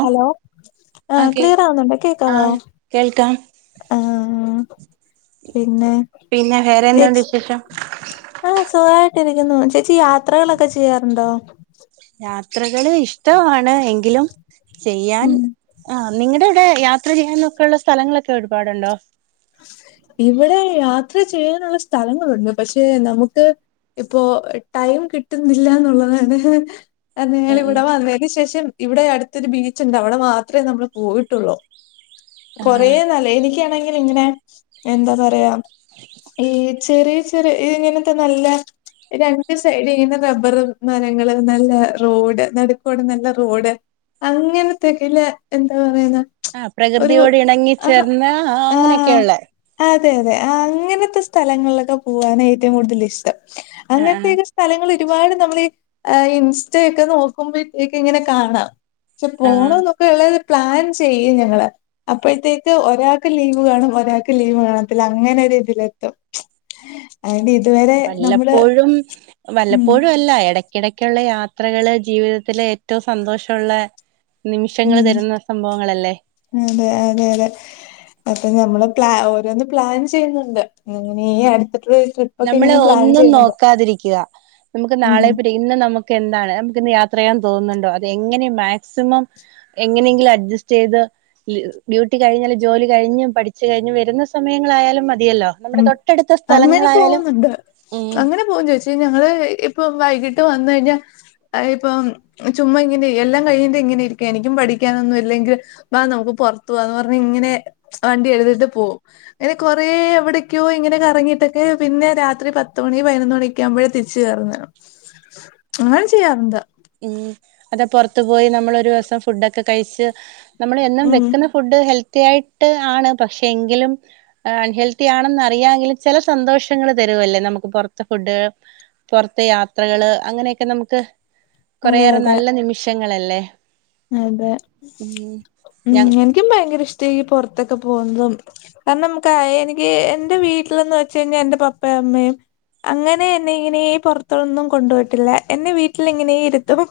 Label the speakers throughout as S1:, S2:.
S1: Hello
S2: ആ
S1: ആഹ
S2: കേൾ
S1: ക്ളിയറാ വുന്നുണ്ടോ
S2: ആ
S1: കേക്കാവാ
S2: കേൾക്കാം
S1: ആഹ പിന്നെ
S2: പിന്നെ വേറെ എന്തുണ്ട് വിശേഷം
S1: ആഹ സുഖായിട്ടിരിക്കുന്നു ചേച്ചി യാത്രകളൊക്കെ ചെയ്യാറുണ്ടോ
S2: യാത്രകള് ഇഷ്ടമാണ് എങ്കിലും ചെയ്യാൻ
S1: ഉം
S2: ആ നിങ്ങളുടെ ഇവിടെ യാത്ര ചെയ്യാനൊക്കെ ഉള്ള സ്ഥലങ്ങളൊക്കെ ഒരുപാടുണ്ടോ
S1: ഇവിടെ യാത്ര ചെയ്യാനുള്ള സ്ഥലങ്ങളുണ്ട് പക്ഷെ നമുക്ക് ഇപ്പോ ടൈം കിട്ടുന്നില്ല എന്നുള്ളതാണ് ഞങ്ങങ്ങളിവിടെ വന്നതിന് ശേഷം ഇവിടെ അടുത്തൊരു ബീച്ച് ഉണ്ട് അവിടെ മാത്രമേ നമ്മള് പോയിട്ടുള്ളൂ
S2: ആ
S1: കൊറേ നല്ല എനിക്ക് എനിക്കാണെങ്കിൽ ഇങ്ങനെ എന്താ പറയാ ഈ ചെറിയ ഇതിങ്ങനത്തെ നല്ല രണ്ട് സൈഡ് ഇങ്ങനെ റബ്ബർ മരങ്ങള് നല്ല റോഡ് നടുക്കോട് നല്ല റോഡ് അങ്ങനത്തക്കല്ല എന്താ പറയുന്ന
S2: ആ
S1: ഒരു
S2: പ്രകൃതിയോട് ഇണങ്ങി
S1: ആ
S2: ചേർന്ന്
S1: ആ
S2: അങ്ങനെയൊക്കെയ ഉള്ളത്
S1: അതെ അതെ ആ അങ്ങനത്തെ സ്ഥലങ്ങളിലൊക്കെ പോവാനാഏറ്റവും കൂടുതൽ ഇഷ്ടം
S2: ആ ആ
S1: അങ്ങനത്തെയക്കെ സ്ഥലങ്ങൾ ഒരുപാട് നമ്മൾ ഇൻസ്റ്റയൊക്കെ നോക്കുമ്പോഴത്തേക്ക് ഇങ്ങനെ കാണാം പക്ഷെ
S2: ആ
S1: പോണം എന്നൊക്കെ ഉള്ള പ്ലാൻ ചെയ്യും ഞങ്ങൾ അപ്പോഴത്തേക്ക് ഒരാൾ ഒരാൾക്ക് ലീവ് കാണും ഒരാൾക്ക് ലീവ് കാണത്തില്ല അങ്ങനെ ഇതിഅല എത്തും അ ഇതുവരെ
S2: വല്ലപ്പോഴും
S1: ഉം
S2: വല്ലപ്പോഴും എല്ലാം അല്ല ഇടക്കിടക്കുള്ള യാത്രകള് ജീവിതത്തിൽ ഏറ്റവും സന്തോഷമുള്ള നിമിഷങ്ങൾ
S1: ഉം
S2: തരുന്ന സംഭവങ്ങളല്ലേ
S1: അതെ അതെ അതെ അപ്പൊ ഞമ്മൾ ഓരോന്ന് പ്ലാൻ ചെയ്യുന്നുണ്ട് അങ്ങനെ അടുത്തിട്ടൊരു ട്രിപ്പ് ഒക്കെ
S2: നമ്മള
S1: ഇങ്ങനെ പ്ലാൻ
S2: ഒന്നും
S1: ചെയ്യുന്നുണ്ട്
S2: നോക്കാതിരിക്കുക നമുക്ക്
S1: ഉം
S2: നാളെ ഇന്ന് നമുക്ക് എന്താണ് നമുക്ക് ഇന്ന് യാത്ര ചെയ്യാൻ തോന്നുന്നുണ്ടോ അത് എങ്ങനെ മാക്സിമം എങ്ങനെയെങ്കിലും അഡ്ജസ്റ്റ് ചെയ്ത് ഡ്യൂട്ടി കഴിഞ്ഞാല് ജോലി കഴിഞ്ഞു പഠിച്ചു കഴിഞ്ഞു വരുന്ന സമയങ്ങളായാലും മതിയല്ലോ നമ്മുടെ
S1: ഉം
S2: തൊട്ടടുത്ത സ്ഥലങ്ങൾ
S1: അങ്ങനെ പോകുന്നുണ്ട് അങ്ങനെ പോകും ചേച്ചി ഞങ്ങള് ഇപ്പം വൈകിട്ട് വന്ന കഴിഞ്ഞാൽ ഇപ്പം ചുമ്മാ ഇങ്ങനെ എല്ലാം കഴിഞ്ഞിട്ട് ഇങ്ങനെ ഇരിക്കും എനിക്കും പഠിക്കാനൊന്നും ഇല്ലെങ്കിൽ ആ നമുക്ക് പുറത്തു പോവാന്ന് പറഞ്ഞ ഇങ്ങനെ വണ്ടി എഴുതിട്ട് പോകും അങ്ങനെ കൊറ എവിടെ ഇങ്ങനെയിട്ടൊക്കെ പിന്നെ രാത്രി പത്തുമണി പതിനൊന്ന് മണിയൊക്ക ആകുമ്പഴേ തിരിച്ച്കയറുന്നതാണ് അങ്ങനെ ചെയ്യാറുണ്ട്
S2: ഉം അത് പുറത്തു പോയി നമ്മൾ ഒരു ദിവസം ഫുഡൊക്കെ കഴിച്ച് നമ്മൾ എന്നും
S1: ഉം
S2: വെക്കുന്ന ഫുഡ് ഹെൽത്തി ആയിട്ട് ആണ് പക്ഷെ എങ്കിലും അൺഹെൽത്തി ആണെന്ന് അറിയാമങ്കിൽ ചില സന്തോഷങ്ങൾ തരുമല്ലേ നമുക്ക് പൊറത്തെ ഫുഡ് പൊർത്തെ യാത്രകള് അങ്ങനെയൊക്ക നമുക്ക്
S1: അതെ
S2: കൊറെയേറെ
S1: അതെ
S2: നല്ല നിമിഷങ്ങളല്ലെ.
S1: അതെ.
S2: ഞ
S1: ഉം എനിക്കും ഭയങ്കരിഷ്ട ഈ പൊർത്തൊക്കെ പോന്നതും [unintelligible] നമുക്ക് എനിക്ക് എന്റെ വീട്ടിലന്ന് വെച്ച് കഴിഞ്ഞാ എന്റെ പപ്പേ അമ്മേം അങ്ങനെ എന്നെ ഇങ്ങനേ പൊറത്തൊന്നും കൊണ്ടോയ്‌ട്ടില്ല. എന്നെ വീട്ടിലിങ്ങനേര്ത്തും. ഹും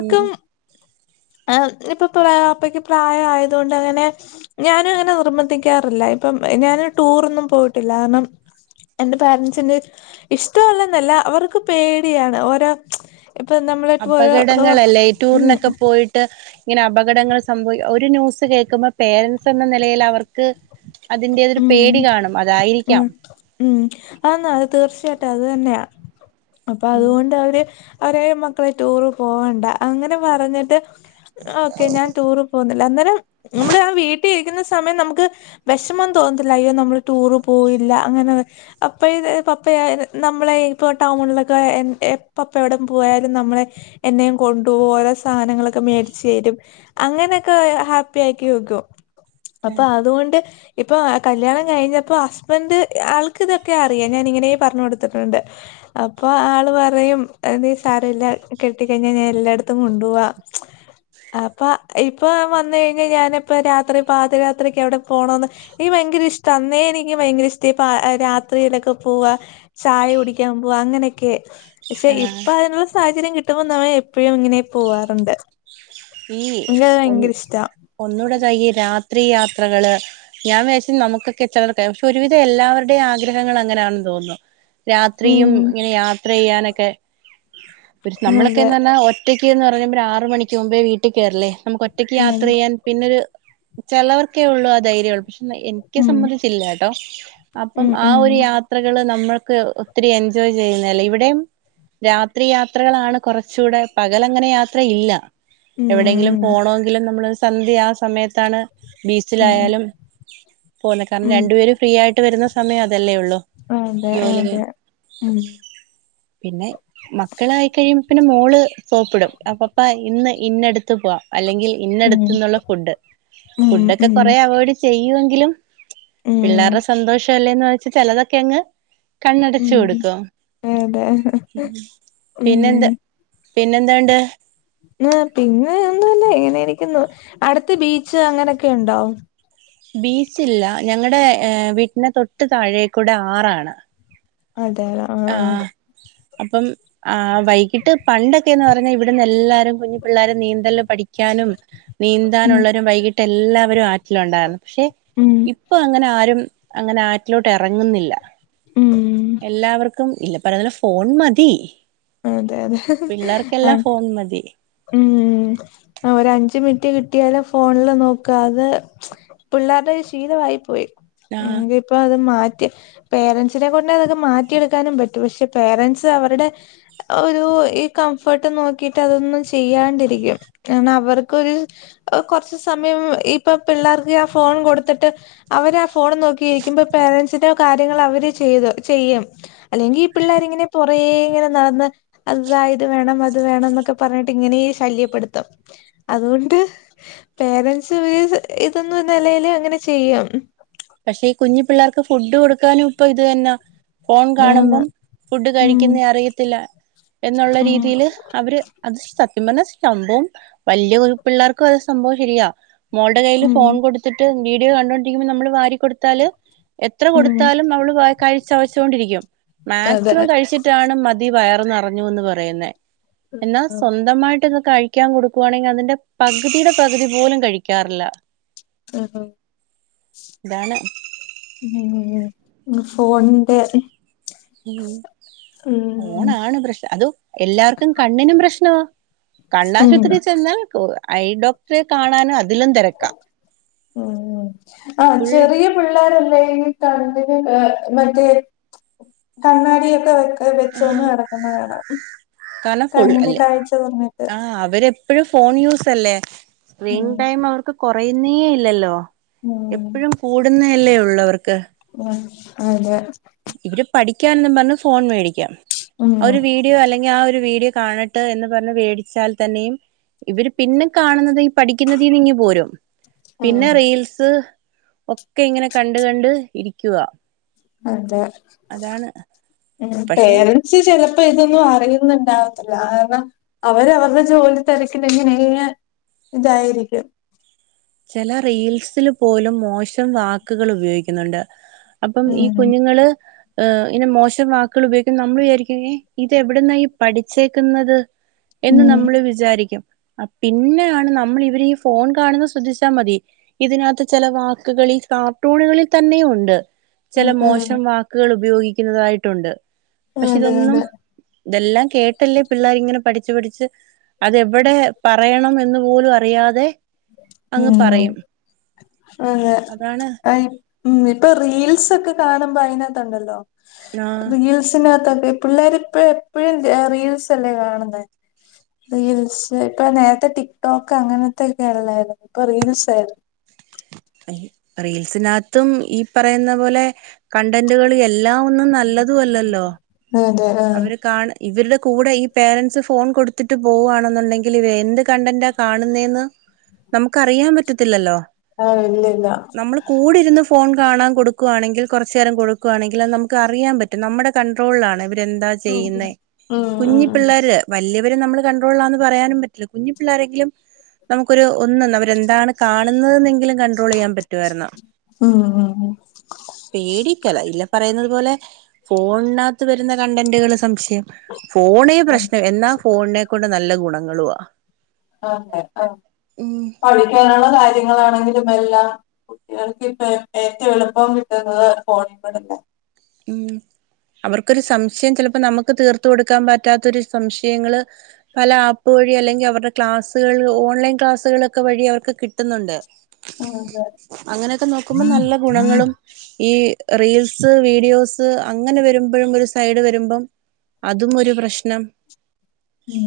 S2: ഉം
S1: ആ ഇപ്പൊ പ്രാ അപ്പക്ക് പ്രായായതോണ്ട് അങ്ങനെ ഞാനു അങ്ങന നിർമ്മന്ധിക്കാറില്ല ഇപ്പം ഞാന് ടൂറൊന്നും പോയിട്ടില്ലാണം എന്റെ പേരൻറ്സിന് ഇഷ്ടഅല്ലെന്നല്ല അവർക്ക് പേടിയാണ് ഓരോ ച്ച എപ്പൾ നമ്മ്ള്
S2: അപകടങ്ങളല്ലേയി ടൂർനൊക്ക പോയിട്ട് ങ്ങനെ അബകടങ്ങൾ സംഭവി ഒരു നൂസ് കേക്കുമ്പ പേരൻറ്സെന്ന നെലയിൽ അവർക്ക് അതിന്റേതൊര്
S1: ഉം
S2: പേടി കാണും അതായിരിക്കാം.
S1: ഉം ഉം. അന്നാ അത് തീർച്ചയായിട്ടു അതുതന്നെയാ അപ്പതുകൊണ്ടവര് ഒരേ മക്കളെ ടൂറ് പോവണ്ട അങ്ങന പറഞ്ഞ്ട്ട് ഓക്കെ ഞാൻ ടൂറ് പോന്ന്ല്ല. അന്നെരം നമ്മള് അ വീട്ടീരിക്കുന്ന സ് സമയം നമുക്ക് വെഷമം തോന്നത്തില്ലയ്യോ നമ്മള് ടൂറ് പോയില്ല അങ്ങന അപ്പ യിത് പപ്പയാ നമ്മളെ ഇപ്പൊ ടൗണിലൊക്ക എ എ പപ്പ എവിട പോയാലും നമ്മളെ എന്നേം കൊണ്ടുപോയൊരൊ സാനങ്ങളൊക്കെ മേട്ച്ചെരും. അങ്ങനൊക്ക ഹാപ്പി ആക്കി വെക്കും. അപ്പ അത് കൊണ്ട് ഇപ്പൊ അ കല്യാണം കഴിഞ്ഞപ്പൊ ഹസ്ബൻഡ് ആൾക്ക് തൊക്കെ അറിയാ. ഞാനിങ്ങനേ പറഞ്ഞ് കൊട്ത്ത്ട്ട്ണ്ട്. അപ്പൊ ആള് പറയും എനീ സാരല്ല കെട്ടിക്കഴിഞ്ഞാ ഞാനെല്ലാടത്തും കൊണ്ടോവാ. [inaudible] അപ്പ ഇപ്പൊ ഞാവന്ന് കഴിഞ്ഞയ്ഞ്ഞ ഞാന്പ്പ രാത്രി പ്പാതിരാത്രിക്കെവ്ടെ പോണോന്ന് [inaudible] ഈ ഭയങ്കരിഷ്ട അന്നേ എനിക്ക് ഭയങ്കരിഷ്ട ഇപ്പ അ രാത്രിയിലൊക്ക പോവാ. ച്ചായ കുടിക്കാം പോവ അങ്ങനെക്കെ. എക്ഷെ
S2: ആഹ്
S1: ഇപ്പതിനുള് സാഹചര്യം കിട്ടുമ്പം [unintelligible] എപ്പഴും ഇങ്ങനെ പോവാറുണ്ട്. [inaudible] യങ്കരിഷ്ടാ
S2: ഒന്നൂട [inaudible] രാത്രീ യാത്രകള്. ഞാം [unintelligible] നമുക്കൊക്കെ [unintelligible] ഷെ ഒരുവിതെ എല്ലാവര്ടെം ആഗ്രഹങ്ങളങ്ങനാണെന്ന് ‌ തോന്നു. രാത്രിയും
S1: ഉം
S2: ങ്ങനെ യാത്രെയ്യാനൊക്കെ [inaudible]
S1: അതെ
S2: നമ്മളൊക്കെന്ന് [unintelligible] റ്റയ്ക്ക്ന്ന്റയുമ്പരാറ് മണിക്ക് മുമ്പേ വീട്ടി ക്കേറില്ലേ നമുക്കൊറ്റയ്ക്ക്
S1: അതെ
S2: യാത്രെയ്യാൻ. പിന്നൊര് ചെലോർക്കേ ഉള്ളൂ ആ ധൈര്യൾ ക്ഷെന്ന എൻക്കി
S1: ഉം
S2: സമ്മന്തിച്ചില്ലാട്ടോ അപ്പം
S1: ഉം
S2: ആ
S1: ഉം
S2: ഒരു യാ ത്രകള് നമ്മൾക്ക് ഒത്തിരിയെൻജോയ് ചെയ്യുന്നതല്ലെ. ഇവിടെം രാത്രി യാത്രകളാണ് കൊറച്ചൂടെ പകലങ്ങന യാത്രയില്ല. എവിടെങ്കിലും
S1: ഉം
S2: പോണോങ്കില് നമ്മള് സന്ധ്യ ആ സമയത്താണ്
S1: ഉം
S2: ബീച്ചിലായാലും [unintelligible]
S1: ഉം
S2: രണ്ടുപേരു ഫ്രീ ആയിട്ട് വരുന്ന സമയതല്ലേ ഉള്ളൂ.
S1: അതെ
S2: ജോലി കഴി
S1: അതെ ഉം
S2: പിന്നെ മക്കളായി കഴിയു പിന്ന മോള് സോപ്ടും അപപ്പാ ഇന്ന് ഇന്നട്ത്ത് പൊഅ അല്ലെങ്കിൽ
S1: ഉം
S2: ഇന്നട്ത്ത്ന്നുള്ള ഫുഡ്
S1: ഉം
S2: ഫുഡൊക്കെ
S1: ഉം
S2: കൊറേ അവോയ്ഡ് ചെയ്യുവെങ്കിലും
S1: ഉം
S2: പിള്ളേരെ സന്തോഷല്ലേന്ന് വച്ച് ചെലതൊക്കെയങ്ങ് കണ്ണടച്ച്
S1: ഉം
S2: കൊടുക്കൊ?
S1: അതെ ഉം
S2: പിന്നെന്ത്? പിന്നെന്താണ്ട്?
S1: ങ് പിന്നെ ഒന്നുല്ല ഇങ്ങനെരിക്കുന്നു അടുത്ത് ബീച്ച് അങ്ങനൊക്കെണ്ടോ?
S2: ബീച്ചില്ല. ഞങ്ങടെ വീട്ടിന്റെ തൊട്ട് താഴേക്കൂടെ ആറാണ്.
S1: അതെ ആഹ് ആഹ്
S2: അപ്പം ആ വൈകിട്ട് പണ്ടൊക്കെന്ന് പറഞ്ഞാ ഇവിടുന്നെല്ലാരും കുഞ്ഞ് പിള്ളാര് നീന്തല് പഠിക്കാനും
S1: ഉം
S2: നീന്താനുള്ളരു വൈകി ട്ടെല്ലാവരു ആറ്റിലുണ്ടാരുന്നു ഷെ
S1: ഊം.
S2: പ്പ അങ്ങനാരും അങ്ങനാറ്റിലോട്ടെറങ്ങ്ന്ന്ല്ല
S1: ഉം
S2: എല്ലാവർ തും ഇല്ല [unintelligible] ഫോൺ മതി.
S1: അതെ
S2: പിള്ളേർക്കെല്ലാ ഫോൺ മതി.
S1: ഉംമ് ആ ഒരഞ്ച് മിനിറ്റ് കിട്ടിയാലും ഫോണില് നോക്ക അത്. പിള്ളാരുടൊരു ശീലമായി പോയി.
S2: ആ
S1: എങ്കിപ്പൊ അത് മാറ്റി പേരൻസിനെ കൊണ്ടെ അതൊക്കെ മാറ്റിയെടുക്കാനും പറ്റും. പക്ഷെ പേരൻസ് അവരുടെ- ഒരു ഈ കംഫർട്ട് നോക്കിട്ട് അതൊന്നും ചെയ്യാണ്ടിരിക്കും. കാരണം അവർക്കൊരു കൊറച്ച് സമയം. ഇപ്പൊ പിള്ളേർക്ക് ആ ഫോൺ കൊടുത്തിട്ട് അവരാ ഫോണും നോക്കിയിരിക്കുമ്പോ പേരൻസിന്റെ കാ ര്യങ്ങള് അവര് ചെയ്ത് ചെയ്യും അല്ലെങ്കി ഈ പിള്ളേരിങ്ങനെ പുറകേ ഇങ്ങനെ നടന്ന് അതാ ഇത് വേണം അത് വേണന്നൊക്കെ പറഞ്ഞിട്ട് ഇങ്ങനേ ശല്യപ്പെടുത്തും. അതുകൊണ്ട് പേരൻസ് [inaudible] ഇതൊന്നും നെലേൽ അങ്ങനെ ചെയ്യും.
S2: പക്ഷെ ഈ കുഞ്ഞു പിള്ളേർക്ക് ഫുഡ് കൊടുക്കാനും ഇപ്പൊ ഇത് തന്നെ. ഫോൺ
S1: ആന്ന്
S2: കാണുമ്പം ഫുഡ്
S1: ഉം
S2: കഴിക്കുന്നേ അറിയത്തില്ല എന്നുള്ള
S1: ഉം
S2: രീതിയില്. അവര് അത് സത്യം പറഞ്ഞ സംഭവം വ ല്യ പിള്ളേർക്കും അത് സംഭവം ശരിയാ മോള്ടെ കയ്യില്
S1: ഉം
S2: ഫോൺ കൊടുത്തിട്ട് വീഡിയോ കണ്ടോണ്ടിരിക്കുമ്പോ നമ്മള് വാരി കൊടുത്താല്. എത്ര
S1: ഉം
S2: കൊടുത്താലും അവള് വാ കഴ്ചവച്ചൊണ്ടിരിക്കും.
S1: അതെ
S2: മാക്സിമം കഴിച്ചിട്ടാണ് മതി വയർ നറഞ്ഞുന്ന് പറയുന്നേ എന്നാ
S1: ആഹ്
S2: സ്വന്തമായിട്ട് ഇന്ന് കഴി കഴിക്കാൻ കൊടുക്കു വാണെങ്കി അതിന്റെ പകുതിയുടെ പകുതി പോലും കഴിക്കാറില്ല.
S1: [unintelligible]
S2: ഇതാണ്.
S1: ഹേ ഈ ഫോൺ ന്റെ
S2: ഉം
S1: ഉം
S2: പോണാണ് പ്രശ്നം അതും എല്ലാവർക്കും കണ്ണിനും പ്രശ്നമാ
S1: ഉം
S2: കണ്ണാശുപത്രി ചെന്ന് ഐ ഡോക്ടറെ കാണാനും അതിലും തെരക്കാ ഫുൾ
S1: പിള്ളേർല്ലേ ഈ കണ്ണിന് മറ്റേ കണ്ണാടി ഒക്കെ വെക്ക ത് വെച്ചോന്ട്
S2: ആഹ്
S1: ഇറങ്ങുന്നേ കാണാം കണ്ണിന് കാഴ്ച കൊറഞ്ഞിട്ട്
S2: ആഹ് അവരെപ്പോഴും ഫോൺ യൂസ്ല്ല്ലേ? സ്ക്രീൻ
S1: ഉം
S2: ടൈം അവർക്ക് കുറയുന്നേ ഇല്ലല്ലോ?
S1: ഉം
S2: ഇപ്പഴും കൂടുന്നല്ലേ ഉള്ളവർക്ക്?
S1: ഹും അതെ
S2: ഇവര് പഠിക്കാൻന്നും പറഞ് ഫോൺ മേടിക്കാ
S1: ഉം
S2: അവര് വീ ല്ലെങ്കി ആഹ് ഒരു വീഡിയോ കാണട്ടെ എന്ന് പറഞ്ഞ് മേടിച്ചാൽ തന്നെയും ഇവര് പിന്നും കാണുന്നത് പഠിക്കുന്ന തീന്ന് ഇങ്ങ് പോരും പിന്നെ
S1: ഉം
S2: റീൽസ് ഒക്കെ ഇങ്ങനെ കണ്ട് കണ്ട് ഇരിക്കുവാ.
S1: അതെ
S2: അതാണ്
S1: ഹും
S2: പക്ഷെ
S1: പേര് ചി ചിലപ്പോ ഇതൊന്നും അറിയുന്നുണ്ടാവത്തില്ല കാരണം അവര് അവരുടെ ജോലി തരക്കില് ങ്ങനെ ഇതായിരിക്കും
S2: ചല റീൽസില് പോലും മോശം വാക്കുകൾ ഉപയോഗിക്കുന്നുണ്ട് അപ്പം ഈ
S1: ഉം
S2: കുഞ്ഞുങ്ങള് മോശം വാക്കുകൾ ഉപയോഗിക്കുന്ന നമ്മൾ വിചാരിക്കും ഏ ഇത് എവിടുന്നാ ഈ പഠിച്ചേക്കുന്നത് എന്ന്
S1: ഉം
S2: നമ്മള് വിചാരിക്കും പിന്നെയാണ് നമ്മൾ ഇവര് ഈ ഫോൺ കാണുന്ന ശ്രദ്ധിച്ചാൽ മതി ഇതിനകത്ത് ചല വാക്കുകൾ ഈ കാർട്ടൂണുകളിൽ തന്നെ ഉണ്ട് ചല
S1: ഉം ഉം
S2: മോശം വാക്കുകൾ ഉപയോഗിക്കുന്നതായിട്ടുണ്ട് പക്ഷെ
S1: അതെ
S2: ഇതൊന്നും
S1: അതെ
S2: ഇതെല്ലാം കേട്ടല്ലേ പിള്ളേരിങ്ങനെ പഠിച്ച് പഠിച്ച് അതവിടെയാ പറയണം എന്ന് പോലും അറിയാതെ അങ്ങ്
S1: മ്മ്
S2: പറയും
S1: അതെ
S2: അതാണ്
S1: മ്മ് ഇപ്പൊ റീൽസ് ക്കെ കാണുമ്പോ അയിനാത്തുണ്ടല്ലോ
S2: ആഹ്
S1: റീൽസിനകത്തൊക്കെ പിള്ളേർ പ്പോ എപ്പഴും റീൽസ് അല്ലേ കാണുന്നേ റീൽസ് ഇപ്പ നേരത്തെ ടിക്ടോക്ക് അങ്ങനത്തെക്കെ ഉള്ളായിരുന്നു ഇപ്പൊ റീൽസ് ആയിരുന്നു
S2: റീൽസിനകത്തും ഈ പ പറയുന്ന പോലെ കണ്ടന്റുകൾ എല്ലാം ഒന്നും നല്ലതും അല്ലല്ലോ?
S1: അതെ ആഹ്
S2: അവര് കാണ് ഇവരുടെ കൂടെ ഈ പേരൻറ്സ് ഫോൺ കൊടുത്തിട്ട് പോവുകവാണെന്നുണ്ടെങ്കിൽ എന്ത് കണ്ടന്റ കാണുന്നന്ന് നമുക്കറിയാൻ പറ്റത്തില്ലല്ലോ
S1: ആഹ് ഇല്ല ഇല്ല
S2: നമ്മള് കൂടിരുന്ന് ഫോൺ കാണാൻ കൊടുക്കുവാണെങ്കിൽ കൊറച്ചേരം കൊടുക്കുവാണെങ്കിലത് നമുക്ക് അറിയാൻ പറ്റും നമ്മടെ കൺട്രോളിലാണ് ഇവരെന്താ
S1: ഉം
S2: ചെയ്യുന്നെ
S1: ഉം ഉം
S2: കുഞ്ഞി പിള്ളേര് വല്യവര് നമ്മള് കൺട്രോൾലാന്ന് പറയാനും പറ്റില്ല കുഞ്ഞിപ്പിള്ളാരെങ്കിലും നമക്കൊരു ഒന്നൊന്നവരെന്താണ് കാണുന്നതന്നെങ്കിലും കണ്ട്രോള് ചെയ്യാൻ പറ്റുവാരുന്നു.
S1: ഉം ഉം ഉം.
S2: പേടിക്കല ഇല്ലം പറയുന്നത് പോലെ ഫോണിനകത്ത് വരുന്ന കണ്ടന്റുകള് സംശയം. ഫോണെ
S1: ഉം,
S2: പ്രശ്നം. എന്നാ ഫോണിനെക്കൊണ്ട് നല്ല ഗുണങ്ങളുവാ.
S1: ആതെ ആഹ്.
S2: ഉം
S1: പഠിക്കാനുള്ള കാര്യങ്ങളാണെങ്കിലും എല്ലാം കുട്ടികൾക്ക് ഇപ്പ ഏറ്റവും എളുപ്പം കിട്ടുന്നത് ഫോണിക്കൂടല്ലേ.
S2: മം അവർക്കൊരു സംശയം, ചിലപ്പോ നമുക്ക് തീർത്ത് കൊടുക്കാൻ പറ്റാത്തൊരു സംശയങ്ങള് പല ആപ്പ് വഴി. അല്ലെങ്കി അവരുടെ ക്ലാസ്സുകൾ, ഓൺലൈൻ ക്ലാസ്സുകളൊക്കെ വഴി അവർക്ക് കിട്ടുന്നുണ്ട്
S1: അതെ
S2: അങ്ങനെയൊക്കെ നോക്കുമ്പോ നല്ല ഗുണങ്ങളും. ഈ റീൽസ് വീ വീഡിയോസ് അങ്ങനെ വരുമ്പോഴും. ഒരു സൈഡ് വരുമ്പം അതും ഒരു പ്രശ്നം
S1: മം.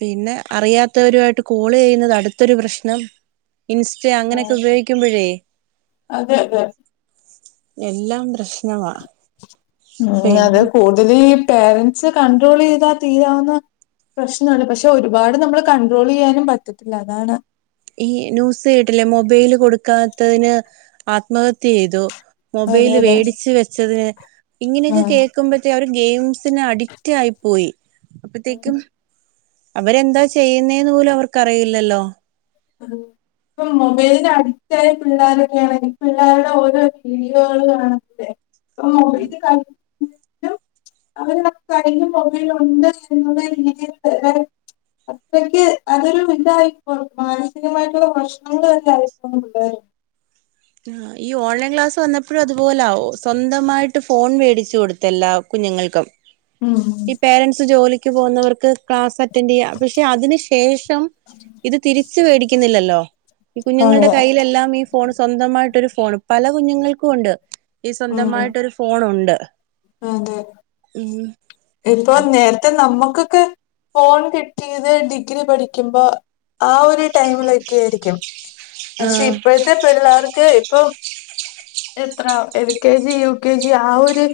S2: പിന്നെ അറിയാത്തവരുമായിട്ട് കോള് ചെയ്യുന്നത് അടുത്തൊരു പ്രശ്നം. ഇൻസ്റ്റ അങ്ങനെയൊക്കെ
S1: ആഹ്
S2: ഉപയോഗിക്കുമ്പോഴേ?
S1: അതെ അതെ.
S2: എല്ലാം പ്രശ്നവാ. ഇപ്പൊ
S1: മം അത്
S2: എങ്ങനെ
S1: കൂടുതലും ഈ പേരൻസ് കണ്ട്രോള് ചെയ്താ തീരാവുന്ന പ്രശ്നോള്ള് പക്ഷെ ഒരുപാട് നമ്മള് കൺട്രോള് ചെയ്യാനും പറ്റത്തില്ല അതാണ്.
S2: ഈ ന്യൂസ് കേട്ടില്ലേ മൊബൈല് കൊടുക്കാത്തതിന് ആത്മഹത്യ ചെയ്തു.
S1: അതെ
S2: മൊബൈല്
S1: അതെ
S2: വേടിച്ച് വെച്ചതിന്. ഇങ്ങനെയൊക്കെ
S1: ആഹ്
S2: കേക്കുമ്പ റ്റെ അവര് ഗെയിംസിന് അഡിക്റ്റ് ആയി പോയി അപ്പോത്തേക്കും അവരെന്താ ചെയ്യുന്നേന്ന് പോലും അവർക്കറിയില്ലല്ലോ?
S1: [unintelligible] ഇപ്പൊ മൊബൈലിന് അഡിക്റ്റായ പിള്ളേരുടെ പിള്ളേരുടെ ഓരോ വീഡിയോകള് കാണുമ്പഴെ. ഓഹ് ഇത് ക [unintelligible] അവര് നമുക്ക് അതിന് മുകളിലുണ്ട് എന്നുള്ള രീതിയിൽ തരാ അത്രയ്ക്ക് അതൊരു ഇതായിപ്പോ മാനസികമായിട്ടുള്ള പ്രശ്നങ്ങളിൽ ആയിപ്പോകും പിള്ളേര്.
S2: ആഹ് ഈ ഓൺലൈൻ ക്ലാസ്സ് വന്നപ്പോഴും അതുപോലാ. സ്വന്തമായിട്ട് ഫോൺ മേടിച്ചു കൊടുത്തെല്ലാ കുഞ്ഞുങ്ങൾക്കും ഈ പേരന്റ്സ് ജോലിക്ക് പോകുന്നവർക്ക് ക്ലാസ് അറ്റ റ്റാൻഡ്യാ പക്ഷെ അതിന് ശേഷം ഇത് തിരിച്ച് മേടിക്കുന്നില്ലല്ലോ? ഈ കുഞ്ഞുങ്ങളുടെ
S1: അതെ
S2: കൈയ്യിലെല്ലാം ഈ ഫോ ഫോൺ സ്വന്തമായിട്ടൊരു ഫോണ്. പല കുഞ്ഞുങ്ങൾക്കും ഉണ്ട്. ഈ
S1: ഉം
S2: സ്വന്തമായിട്ടൊരു ഫോൺ ഉണ്ട്.
S1: അതെ. ഇപ്പൊ
S2: അത്
S1: നേരത്തെ നമ്മുക്കൊക്കെ ഫോൺ കിട്ടിയത് ഡിഗ്രി പഠിക്കുമ്പോ. ആ ഒരു ടൈമിലൊക്കെ ആരിക്കും.
S2: ആ
S1: പക്ഷെ ഇപ്പഴ ത്തെ പിള്ളേർക്ക് ഇപ്പം എത്ര L K G, U K G ആ ഒര്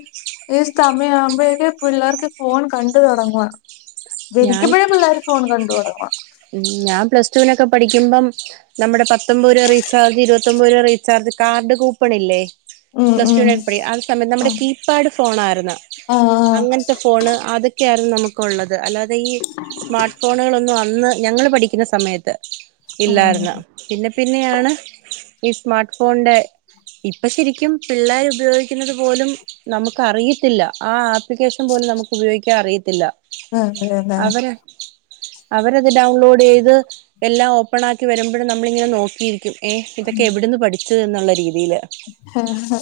S1: ഈ സമയം ആവുമ്പോഴേക്കെ പിള്ളേർക്ക് ഫോൺ കണ്ട് തുടങ്ങുവാ.
S2: ഞാൻ
S1: ജനിക്കുമ്പഴേ പിള്ളേര് ഫോൺ കണ്ടു തുടങ്ങുവാ.
S2: ഉം ഞാൻ പ്ലസ് ടുവിനൊക്കെ പഠിക്കുമ്പം. നമ്മടെ പത്തൊമ്പത് രൂപ റീചാർജ്, ഇരുപത്തൊമ്പത് രൂപ റീചാർജ് കാർഡ് കൂപ്പണില്ലേ?
S1: ഉം
S2: പ്ലസ് ടു
S1: ഉം
S2: നൊക്കെ പടി ആ സമയത്ത് നമ്മുടെ
S1: ആഹ്
S2: കീ പ്പാട് ഫോണാര്ന്ന്
S1: ആഹ്
S2: അങ്ങനത്തെ ഫോണ് അത് ക്കെയാരുന്നു നമുക്ക് ഉള്ളത്. അല്ലാതെ ഈ സ്മാർട്ട് ഫോണുകളൊന്നും അന്ന് ഞങ്ങള് പഠിക്കുന്ന സമയത്ത്
S1: ഉം
S2: ഇല്ലാരുന്നു പിന്നെ പിന്നെയാണ് ഈ സ്മാർട്ട് ഫോണിന്റെ ഇപ്പൊ ശരിക്കും പിള്ളേരുപയോഗിക്കുന്നത് പോലും നമുക്ക് അറിയത്തില്ല, ആ ആപ്ലിക്കേഷൻ പോലും നമുക്ക് ഉപയോഗിക്കാൻ അറിയത്തില്ല.
S1: അതെല്ലേ
S2: അവര് അവരത് ഡൗൺലോഡ് ചെയ്ത് എല്ലാം ഓപ്പൺ ആക്കി വരുമ്പഴും നമ്മളിങ്ങനെ നോക്കിയിരിക്കും ഏഹ് ഇതൊക്കെ എവിടെന്ന് പഠിച്ചത് എന്നുള്ള രീതിയില്
S1: ആഹ്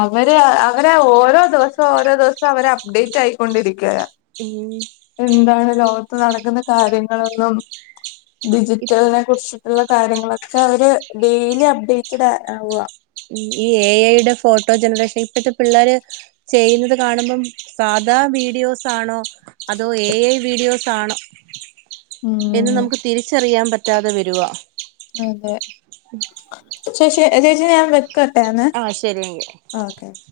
S1: അവര് അവരാ ഓരോ ദിവസം ഓരോ ദിവസം അവര് അപ്ഡേറ്റ് ആയിക്കൊണ്ടിരിക്കയ
S2: ഉം
S1: എന്താണ് ലോകത്ത് നടക്കുന്ന കാര്യങ്ങളെന്നും ഡിജിറ്റല് കുറിച്ചിട്ടുള്ള കാര്യങ്ങളൊക്കെ അവര് ഡെയിലി അപ്ഡേറ്റഡ് ആവ
S2: ഈ എ ഐയുടെ ഫോട്ടോ ജനറേഷൻ ഇപ്പത്തെ പിള്ളോര് ചെയ്യുന്നത് കാണുമ്പം സാധാ വീഡിയോസ്ആണോ അതോ എ ഐ വീഡിയോസ് ആണോ എന്ന്
S1: ഉം
S2: നമുക്ക് തിരിച്ചറിയാൻ പറ്റാതെ വരുവ
S1: അതെ ചേച്ചി ചേച്ചി ഞാൻ കട്ടന്ന്
S2: ആ ശരിയെങ്കിൽ
S1: ആ